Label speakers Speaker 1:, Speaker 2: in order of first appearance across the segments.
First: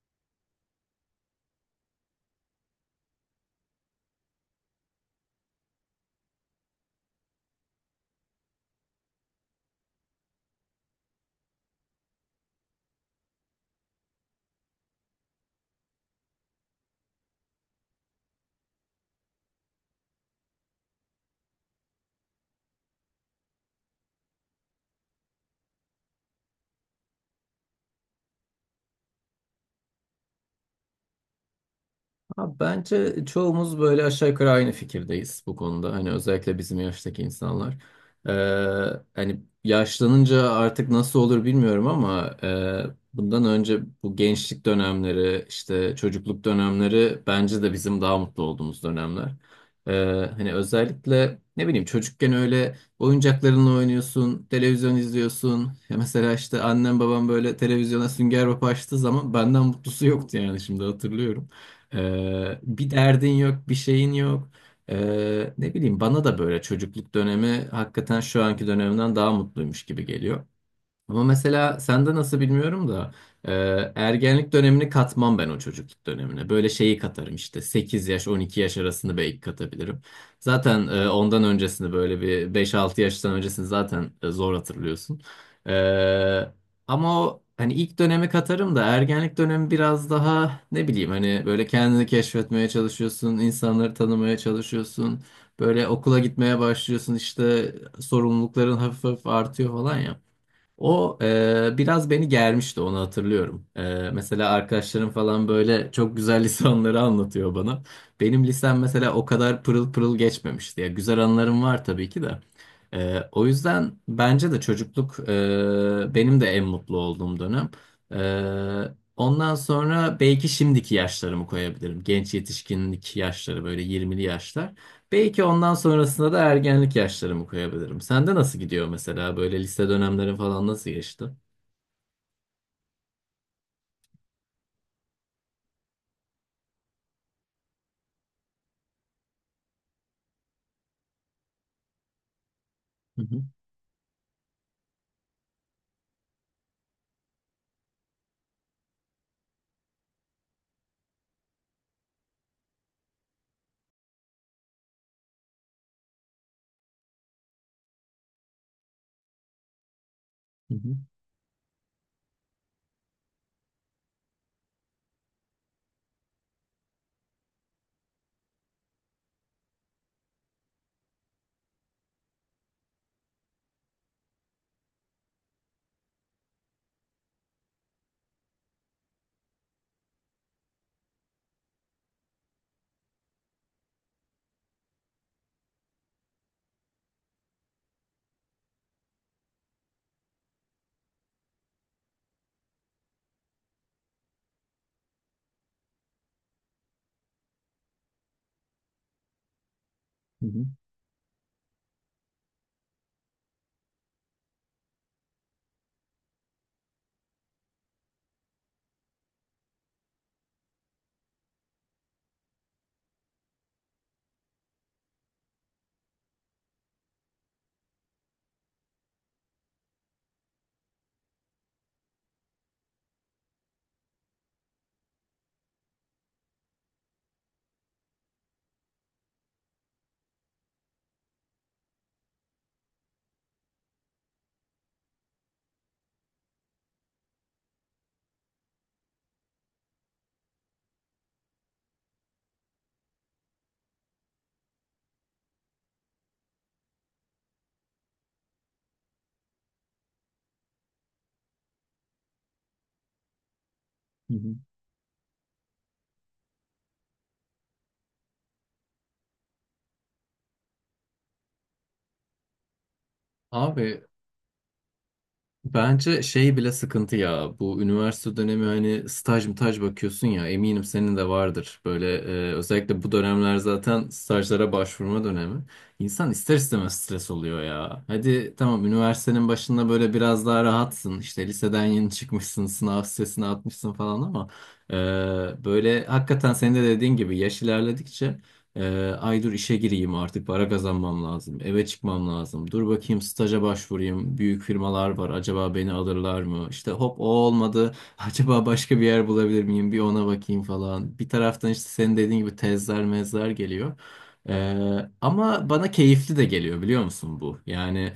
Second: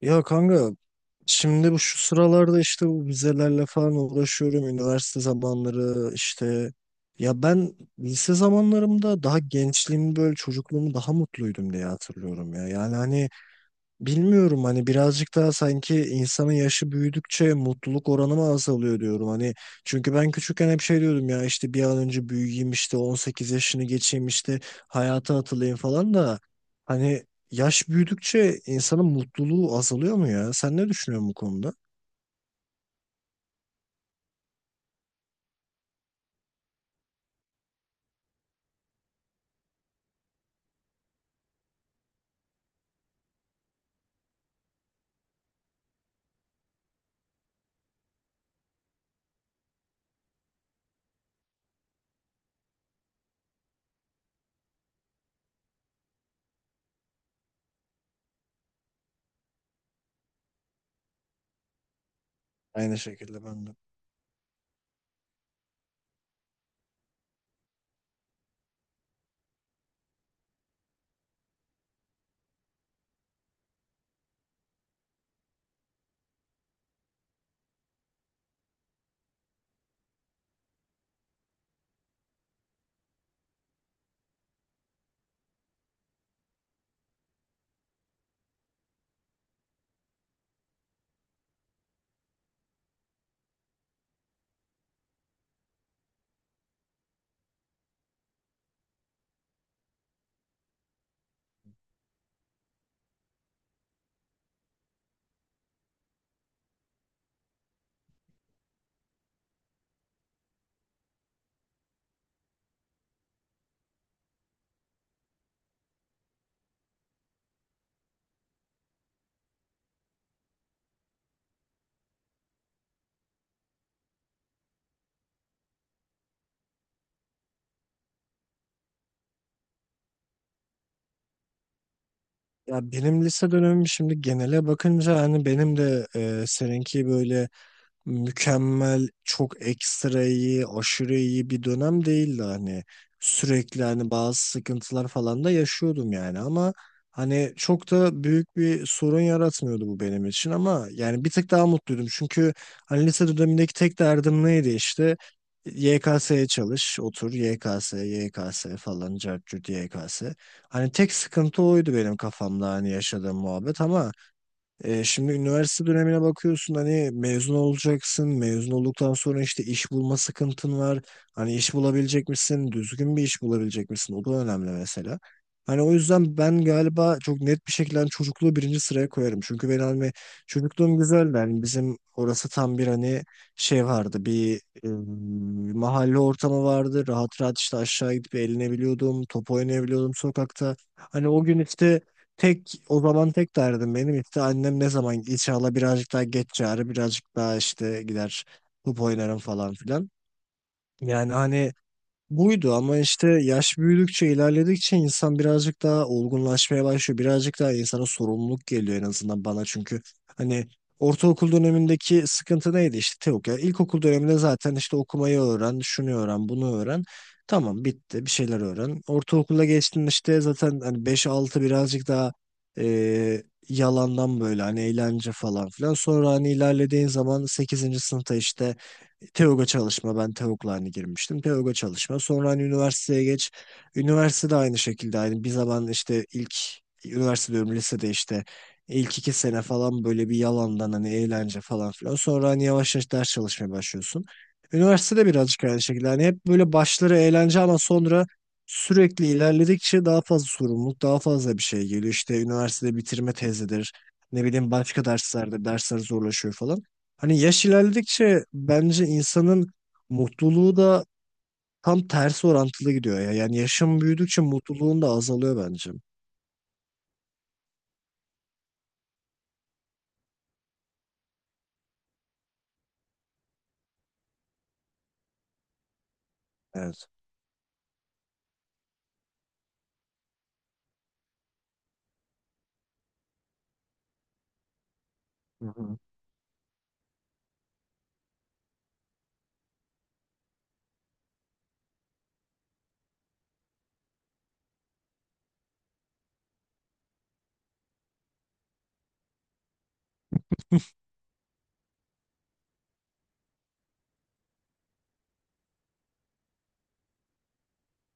Speaker 1: Ya kanka şimdi şu sıralarda işte bu vizelerle falan uğraşıyorum. Üniversite zamanları işte, ya ben lise zamanlarımda daha gençliğimi böyle çocukluğumu daha mutluydum diye hatırlıyorum ya. Yani hani, bilmiyorum hani birazcık daha sanki insanın yaşı büyüdükçe mutluluk oranı mı azalıyor diyorum hani, çünkü ben küçükken hep şey diyordum ya, işte bir an önce büyüyeyim, işte 18 yaşını geçeyim, işte hayata atılayım falan da, hani yaş büyüdükçe insanın mutluluğu azalıyor mu ya? Sen ne düşünüyorsun bu konuda?
Speaker 2: Abi bence çoğumuz böyle aşağı yukarı aynı fikirdeyiz bu konuda. Hani özellikle bizim yaştaki insanlar. Ee, hani yaşlanınca artık nasıl olur bilmiyorum ama bundan önce bu gençlik dönemleri, işte çocukluk dönemleri bence de bizim daha mutlu olduğumuz dönemler. Hani özellikle ne bileyim çocukken öyle oyuncaklarınla oynuyorsun, televizyon izliyorsun. Ya mesela işte annem babam böyle televizyona Sünger Bob açtığı zaman benden mutlusu yoktu yani şimdi hatırlıyorum. Bir
Speaker 1: Aynı
Speaker 2: derdin
Speaker 1: şekilde ben
Speaker 2: yok,
Speaker 1: de.
Speaker 2: bir şeyin yok. Ne bileyim bana da böyle çocukluk dönemi hakikaten şu anki dönemden daha mutluymuş gibi geliyor. Ama mesela sende nasıl bilmiyorum da e, ergenlik dönemini katmam ben o çocukluk dönemine. Böyle şeyi katarım işte 8 yaş 12 yaş arasını belki katabilirim. Zaten ondan öncesini böyle bir beş altı yaştan öncesini zaten zor hatırlıyorsun. E, ama o hani ilk dönemi katarım da ergenlik dönemi biraz daha ne bileyim hani böyle kendini keşfetmeye çalışıyorsun, insanları tanımaya çalışıyorsun. Böyle okula gitmeye başlıyorsun işte sorumlulukların hafif hafif artıyor falan ya. Biraz beni germişti onu hatırlıyorum. Mesela arkadaşlarım falan böyle çok güzel lisanları anlatıyor bana. Benim lisem mesela o kadar pırıl pırıl geçmemişti. Ya güzel anılarım var tabii ki de. O yüzden bence de çocukluk benim de en mutlu olduğum dönem. Ondan sonra belki şimdiki yaşlarımı koyabilirim. Genç yetişkinlik yaşları böyle 20'li yaşlar. Belki ondan sonrasında da ergenlik yaşlarımı koyabilirim. Sende nasıl gidiyor mesela böyle lise dönemlerin falan nasıl geçti?
Speaker 1: Ya benim lise dönemim, şimdi genele bakınca hani benim de seninki böyle mükemmel, çok ekstra iyi, aşırı iyi bir dönem değildi hani.
Speaker 2: Hı hı,
Speaker 1: Sürekli hani bazı sıkıntılar falan da yaşıyordum yani, ama hani çok da büyük bir sorun yaratmıyordu bu benim için, ama yani bir tık daha mutluydum. Çünkü hani lise dönemindeki tek derdim neydi? İşte YKS'ye çalış, otur YKS, YKS falan, cart curt YKS.
Speaker 2: hı
Speaker 1: Hani
Speaker 2: hı,
Speaker 1: tek sıkıntı oydu benim kafamda hani, yaşadığım muhabbet, ama şimdi üniversite dönemine bakıyorsun hani, mezun olacaksın. Mezun olduktan sonra işte iş bulma sıkıntın var. Hani iş bulabilecek misin? Düzgün bir iş bulabilecek misin? O da önemli mesela. Hani o yüzden ben galiba çok net bir şekilde hani çocukluğu birinci sıraya koyarım. Çünkü ben hani çocukluğum güzeldi. Hani bizim orası tam bir hani şey vardı. Bir mahalle ortamı vardı. Rahat rahat işte aşağı gidip eğlenebiliyordum. Top oynayabiliyordum sokakta. Hani o gün işte, tek o zaman tek derdim benim, işte annem ne zaman inşallah birazcık daha geç çağırır, birazcık daha işte gider top oynarım falan filan.
Speaker 2: hı hı,
Speaker 1: Yani hani buydu, ama işte yaş büyüdükçe ilerledikçe insan birazcık daha olgunlaşmaya başlıyor. Birazcık daha insana sorumluluk geliyor en azından bana, çünkü hani ortaokul dönemindeki sıkıntı neydi? İşte Teok, ya ilkokul döneminde zaten işte okumayı öğren, şunu öğren, bunu öğren. Tamam, bitti, bir şeyler öğren. Ortaokula geçtin, işte zaten hani beş altı birazcık daha e, yalandan böyle hani eğlence falan filan. Sonra hani ilerlediğin zaman sekizinci sınıfta işte TEOG'a çalışma, ben TEOG'la hani girmiştim. TEOG'a çalışma. Sonra hani üniversiteye geç. Üniversite de aynı şekilde aynı. Bir zaman işte ilk üniversite diyorum, lisede işte ilk iki sene falan böyle bir yalandan hani eğlence falan filan. Sonra hani yavaş yavaş ders çalışmaya başlıyorsun. Üniversitede birazcık aynı şekilde. Hani hep böyle başları eğlence, ama sonra sürekli ilerledikçe daha fazla sorumluluk, daha fazla bir şey geliyor. İşte üniversitede bitirme tezidir.
Speaker 2: hı
Speaker 1: Ne
Speaker 2: hı.
Speaker 1: bileyim başka derslerde dersler zorlaşıyor falan. Hani yaş ilerledikçe bence insanın mutluluğu da tam tersi orantılı gidiyor ya. Yani yaşım
Speaker 2: Abi
Speaker 1: büyüdükçe mutluluğun da azalıyor bence.
Speaker 2: bence şey bile sıkıntı ya bu üniversite dönemi hani staj mı taj bakıyorsun ya eminim senin de vardır böyle özellikle bu dönemler zaten stajlara başvurma dönemi insan ister istemez
Speaker 1: Evet.
Speaker 2: stres oluyor ya hadi tamam üniversitenin başında böyle biraz daha rahatsın işte liseden yeni çıkmışsın sınav stresini atmışsın falan ama
Speaker 1: Hı hı.
Speaker 2: böyle hakikaten senin de dediğin gibi yaş ilerledikçe ay dur işe gireyim artık para kazanmam lazım. Eve çıkmam lazım. Dur bakayım staja başvurayım. Büyük firmalar var. Acaba beni alırlar mı? İşte hop o olmadı. Acaba başka bir yer bulabilir miyim? Bir ona bakayım falan. Bir taraftan işte senin dediğin gibi tezler mezler geliyor. Ama bana keyifli de geliyor biliyor musun bu? Yani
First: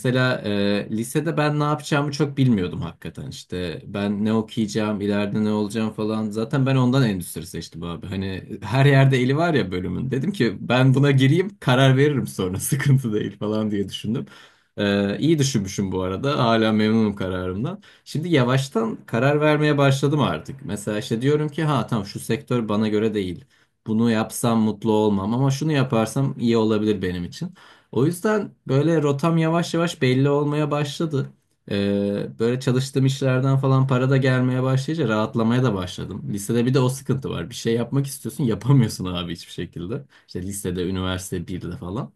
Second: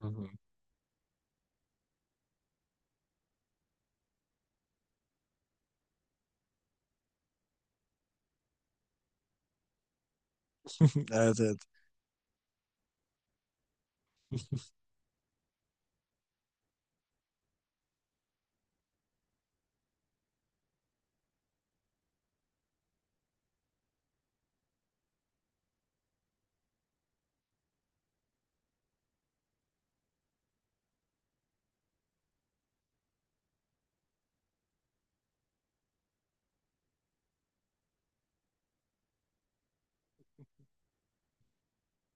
Speaker 1: Hı hı.
Speaker 2: lisede ben ne yapacağımı çok bilmiyordum hakikaten işte ben ne okuyacağım ileride ne olacağım falan zaten ben ondan endüstri seçtim abi hani her yerde eli var ya bölümün dedim ki ben buna
Speaker 1: Evet,
Speaker 2: gireyim
Speaker 1: evet.
Speaker 2: karar veririm sonra sıkıntı değil falan diye düşündüm. İyi düşünmüşüm bu arada hala memnunum kararımdan. Şimdi yavaştan karar vermeye başladım artık mesela işte diyorum ki ha tamam şu sektör bana göre değil bunu yapsam mutlu olmam ama şunu yaparsam iyi olabilir benim için. O yüzden böyle rotam yavaş yavaş belli olmaya başladı. Böyle çalıştığım işlerden falan para da gelmeye başlayınca rahatlamaya da başladım. Lisede bir de o sıkıntı var. Bir şey yapmak istiyorsun, yapamıyorsun abi hiçbir şekilde. İşte lisede, üniversite birde falan.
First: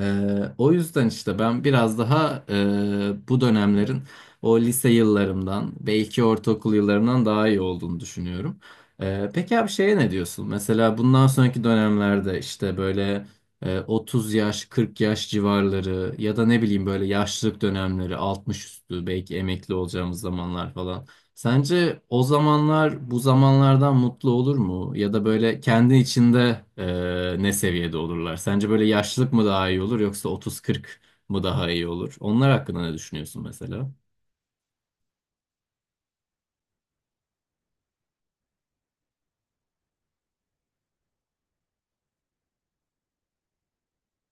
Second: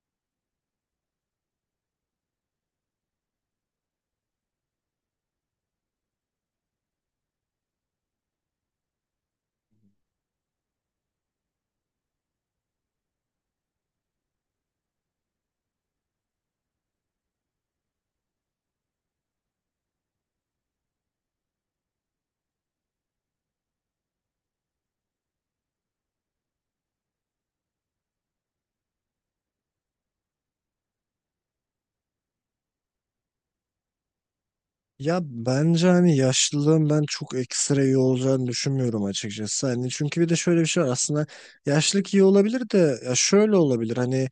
Speaker 2: O yüzden işte ben biraz daha bu dönemlerin o lise yıllarımdan belki ortaokul yıllarımdan daha iyi olduğunu düşünüyorum. Peki abi şeye ne diyorsun? Mesela bundan sonraki dönemlerde işte böyle 30 yaş 40 yaş civarları ya da ne bileyim böyle yaşlılık dönemleri 60 üstü belki emekli olacağımız zamanlar falan. Sence o zamanlar bu zamanlardan mutlu olur mu? Ya da böyle kendi içinde ne seviyede olurlar? Sence böyle yaşlılık mı daha iyi olur yoksa 30-40 mı daha iyi olur? Onlar hakkında ne düşünüyorsun mesela?
Speaker 1: Ya bence hani yaşlılığın ben çok ekstra iyi olacağını düşünmüyorum açıkçası. Hani çünkü bir de şöyle bir şey var aslında, yaşlılık iyi olabilir de, ya şöyle olabilir hani,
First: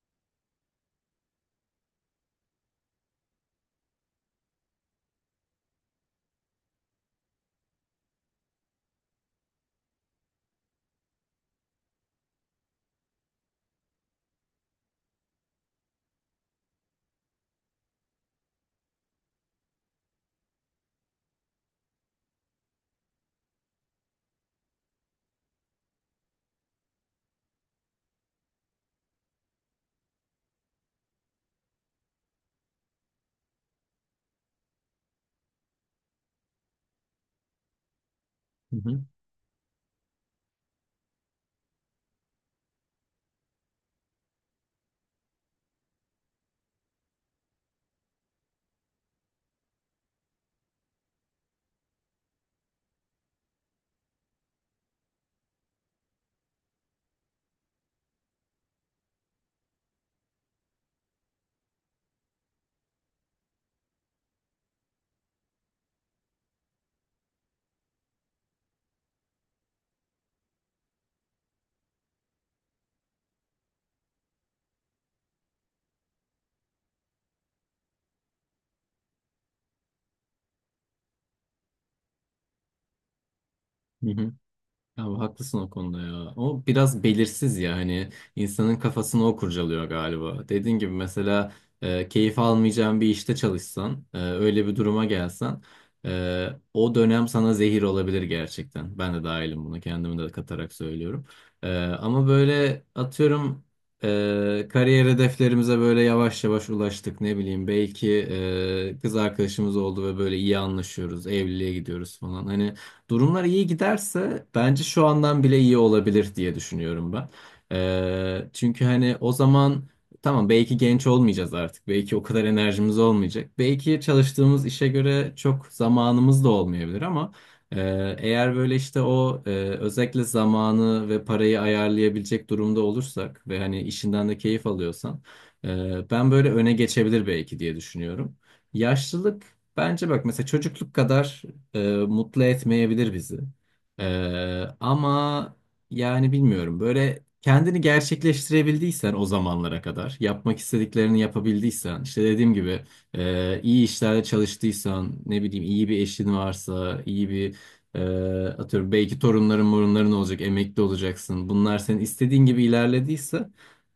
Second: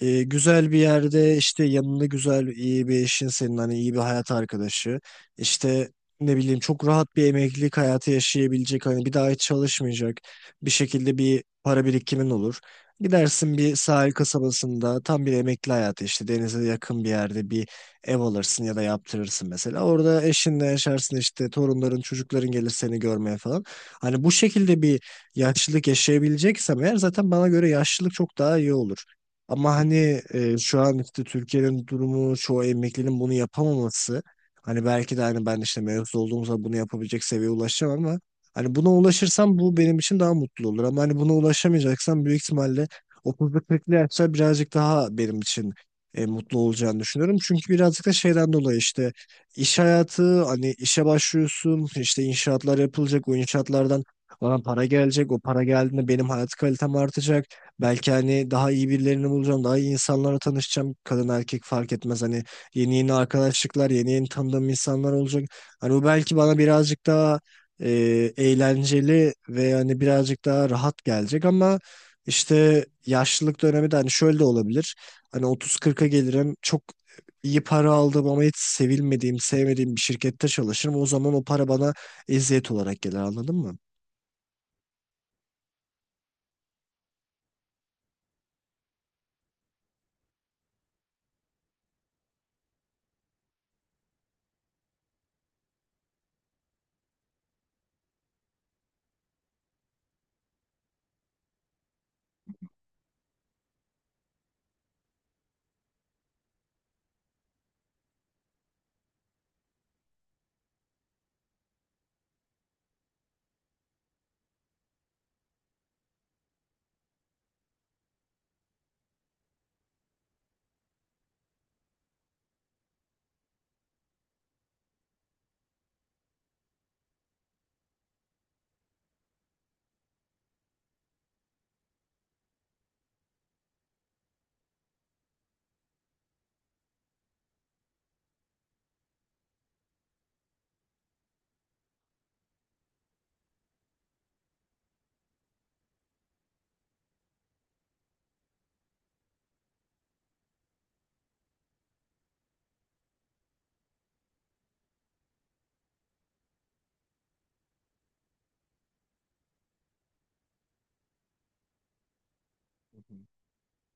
Speaker 1: güzel bir yerde, işte yanında güzel iyi bir eşin, senin hani iyi bir hayat arkadaşı, işte ne bileyim çok rahat bir emeklilik hayatı yaşayabilecek hani, bir daha hiç çalışmayacak bir şekilde bir para birikimin olur. Gidersin bir sahil kasabasında tam bir emekli hayatı, işte denize yakın bir yerde bir ev alırsın ya da yaptırırsın mesela. Orada eşinle yaşarsın, işte torunların, çocukların gelir seni görmeye falan. Hani bu şekilde bir yaşlılık yaşayabileceksem eğer, zaten bana göre yaşlılık çok daha iyi olur. Ama hani şu an işte Türkiye'nin durumu, çoğu emeklinin bunu yapamaması, hani belki de hani ben işte mevzu olduğumuzda bunu yapabilecek seviyeye ulaşacağım, ama hani
Speaker 2: Hı
Speaker 1: buna
Speaker 2: hı.
Speaker 1: ulaşırsam bu benim için daha mutlu olur, ama hani buna ulaşamayacaksam büyük ihtimalle 30'lu 40'lı yaşlar birazcık daha benim için mutlu olacağını düşünüyorum. Çünkü birazcık da şeyden dolayı, işte iş hayatı, hani işe başlıyorsun, işte inşaatlar yapılacak, o inşaatlardan bana para gelecek. O para geldiğinde benim hayat kalitem artacak. Belki hani daha iyi birilerini bulacağım. Daha iyi insanlarla tanışacağım. Kadın erkek fark etmez. Hani yeni yeni arkadaşlıklar, yeni yeni tanıdığım insanlar olacak. Hani bu belki bana birazcık daha e, eğlenceli ve hani birazcık daha rahat gelecek, ama işte yaşlılık dönemi de hani şöyle de olabilir. Hani otuz kırka gelirim. Çok iyi para aldım, ama hiç sevilmediğim, sevmediğim bir şirkette çalışırım. O zaman o para bana eziyet olarak gelir, anladın mı?
Speaker 2: Hı hı. Ya haklısın o konuda ya. O biraz belirsiz ya hani insanın kafasını o kurcalıyor galiba. Dediğin gibi mesela keyif almayacağın bir işte çalışsan, öyle bir duruma gelsen e, o dönem sana zehir olabilir gerçekten. Ben de dahilim bunu kendimi de katarak söylüyorum. Ama böyle atıyorum kariyer hedeflerimize böyle yavaş yavaş ulaştık ne bileyim belki kız arkadaşımız oldu ve böyle iyi anlaşıyoruz, evliliğe gidiyoruz falan. Hani durumlar iyi giderse bence şu andan bile iyi olabilir diye düşünüyorum ben. Çünkü hani o zaman tamam belki genç olmayacağız artık. Belki o kadar enerjimiz olmayacak. Belki çalıştığımız işe göre çok zamanımız da olmayabilir ama eğer böyle işte özellikle zamanı ve parayı ayarlayabilecek durumda olursak ve hani işinden de keyif alıyorsan ben böyle öne geçebilir belki diye düşünüyorum. Yaşlılık bence bak mesela çocukluk kadar mutlu etmeyebilir bizi. E, ama yani bilmiyorum böyle kendini gerçekleştirebildiysen o zamanlara kadar yapmak istediklerini yapabildiysen işte dediğim gibi iyi işlerde çalıştıysan ne bileyim iyi bir eşin varsa iyi bir e, atıyorum belki torunların morunların olacak emekli olacaksın bunlar senin istediğin gibi
Speaker 1: Hı hı.
Speaker 2: ilerlediyse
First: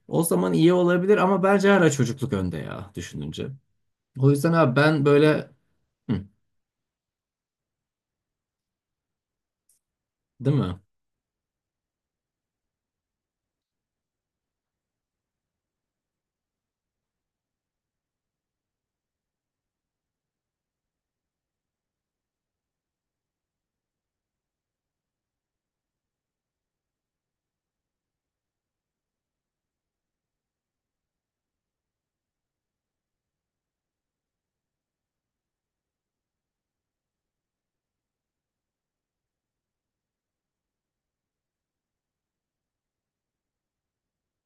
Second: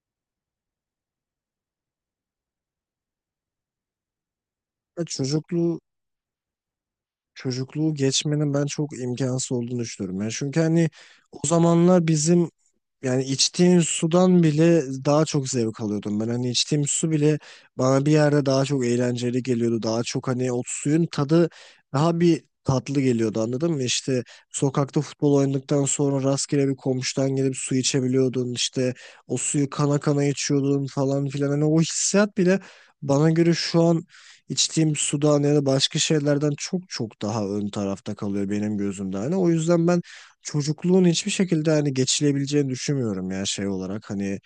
Speaker 2: o zaman iyi olabilir ama bence hala çocukluk önde ya düşününce. O yüzden abi
Speaker 1: Ya
Speaker 2: ben böyle
Speaker 1: Çocukluğu
Speaker 2: hı,
Speaker 1: çocukluğu geçmenin ben çok imkansız olduğunu düşünüyorum. Yani
Speaker 2: değil
Speaker 1: çünkü
Speaker 2: mi?
Speaker 1: hani o zamanlar bizim, yani içtiğim sudan bile daha çok zevk alıyordum ben. Hani içtiğim su bile bana bir yerde daha çok eğlenceli geliyordu. Daha çok hani o suyun tadı daha bir tatlı geliyordu, anladın mı? İşte sokakta futbol oynadıktan sonra rastgele bir komşudan gelip su içebiliyordun. İşte o suyu kana kana içiyordun falan filan. Hani o hissiyat bile bana göre şu an içtiğim sudan ya da başka şeylerden çok çok daha ön tarafta kalıyor benim gözümde. Hani o yüzden ben çocukluğun hiçbir şekilde hani geçilebileceğini düşünmüyorum, ya şey olarak hani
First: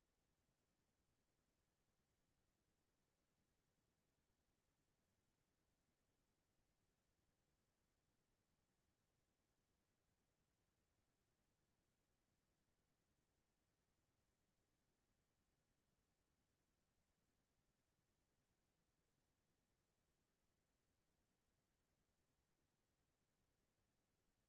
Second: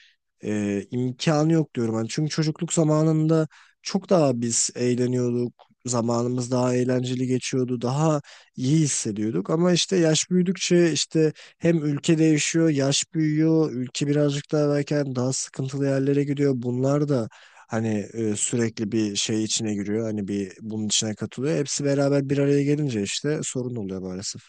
Speaker 1: imkanı yok diyorum. Hani çünkü çocukluk zamanında çok daha biz eğleniyorduk. Zamanımız daha eğlenceli geçiyordu. Daha iyi hissediyorduk. Ama işte yaş büyüdükçe, işte hem ülke değişiyor, yaş büyüyor, ülke birazcık daha belki hani daha sıkıntılı yerlere gidiyor. Bunlar da hani sürekli bir şey içine giriyor. Hani bir bunun içine katılıyor. Hepsi beraber bir araya gelince işte sorun oluyor maalesef.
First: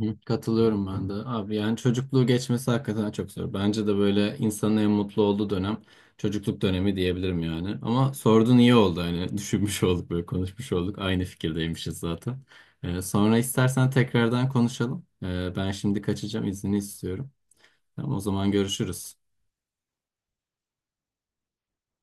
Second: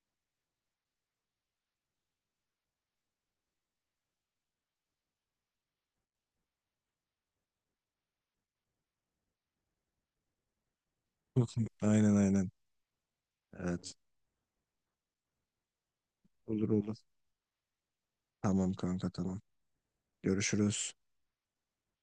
Speaker 2: Hı, katılıyorum ben de. Abi yani çocukluğu geçmesi hakikaten çok zor. Bence de böyle insanın en mutlu olduğu dönem çocukluk dönemi diyebilirim yani. Ama sordun iyi oldu hani düşünmüş olduk böyle konuşmuş olduk. Aynı fikirdeymişiz
Speaker 1: Aynen,
Speaker 2: zaten.
Speaker 1: aynen.
Speaker 2: Sonra istersen
Speaker 1: Evet.
Speaker 2: tekrardan konuşalım. Ben şimdi kaçacağım
Speaker 1: Olur,
Speaker 2: izni
Speaker 1: olur.
Speaker 2: istiyorum. Tamam, o zaman
Speaker 1: Tamam kanka,
Speaker 2: görüşürüz.
Speaker 1: tamam. Görüşürüz.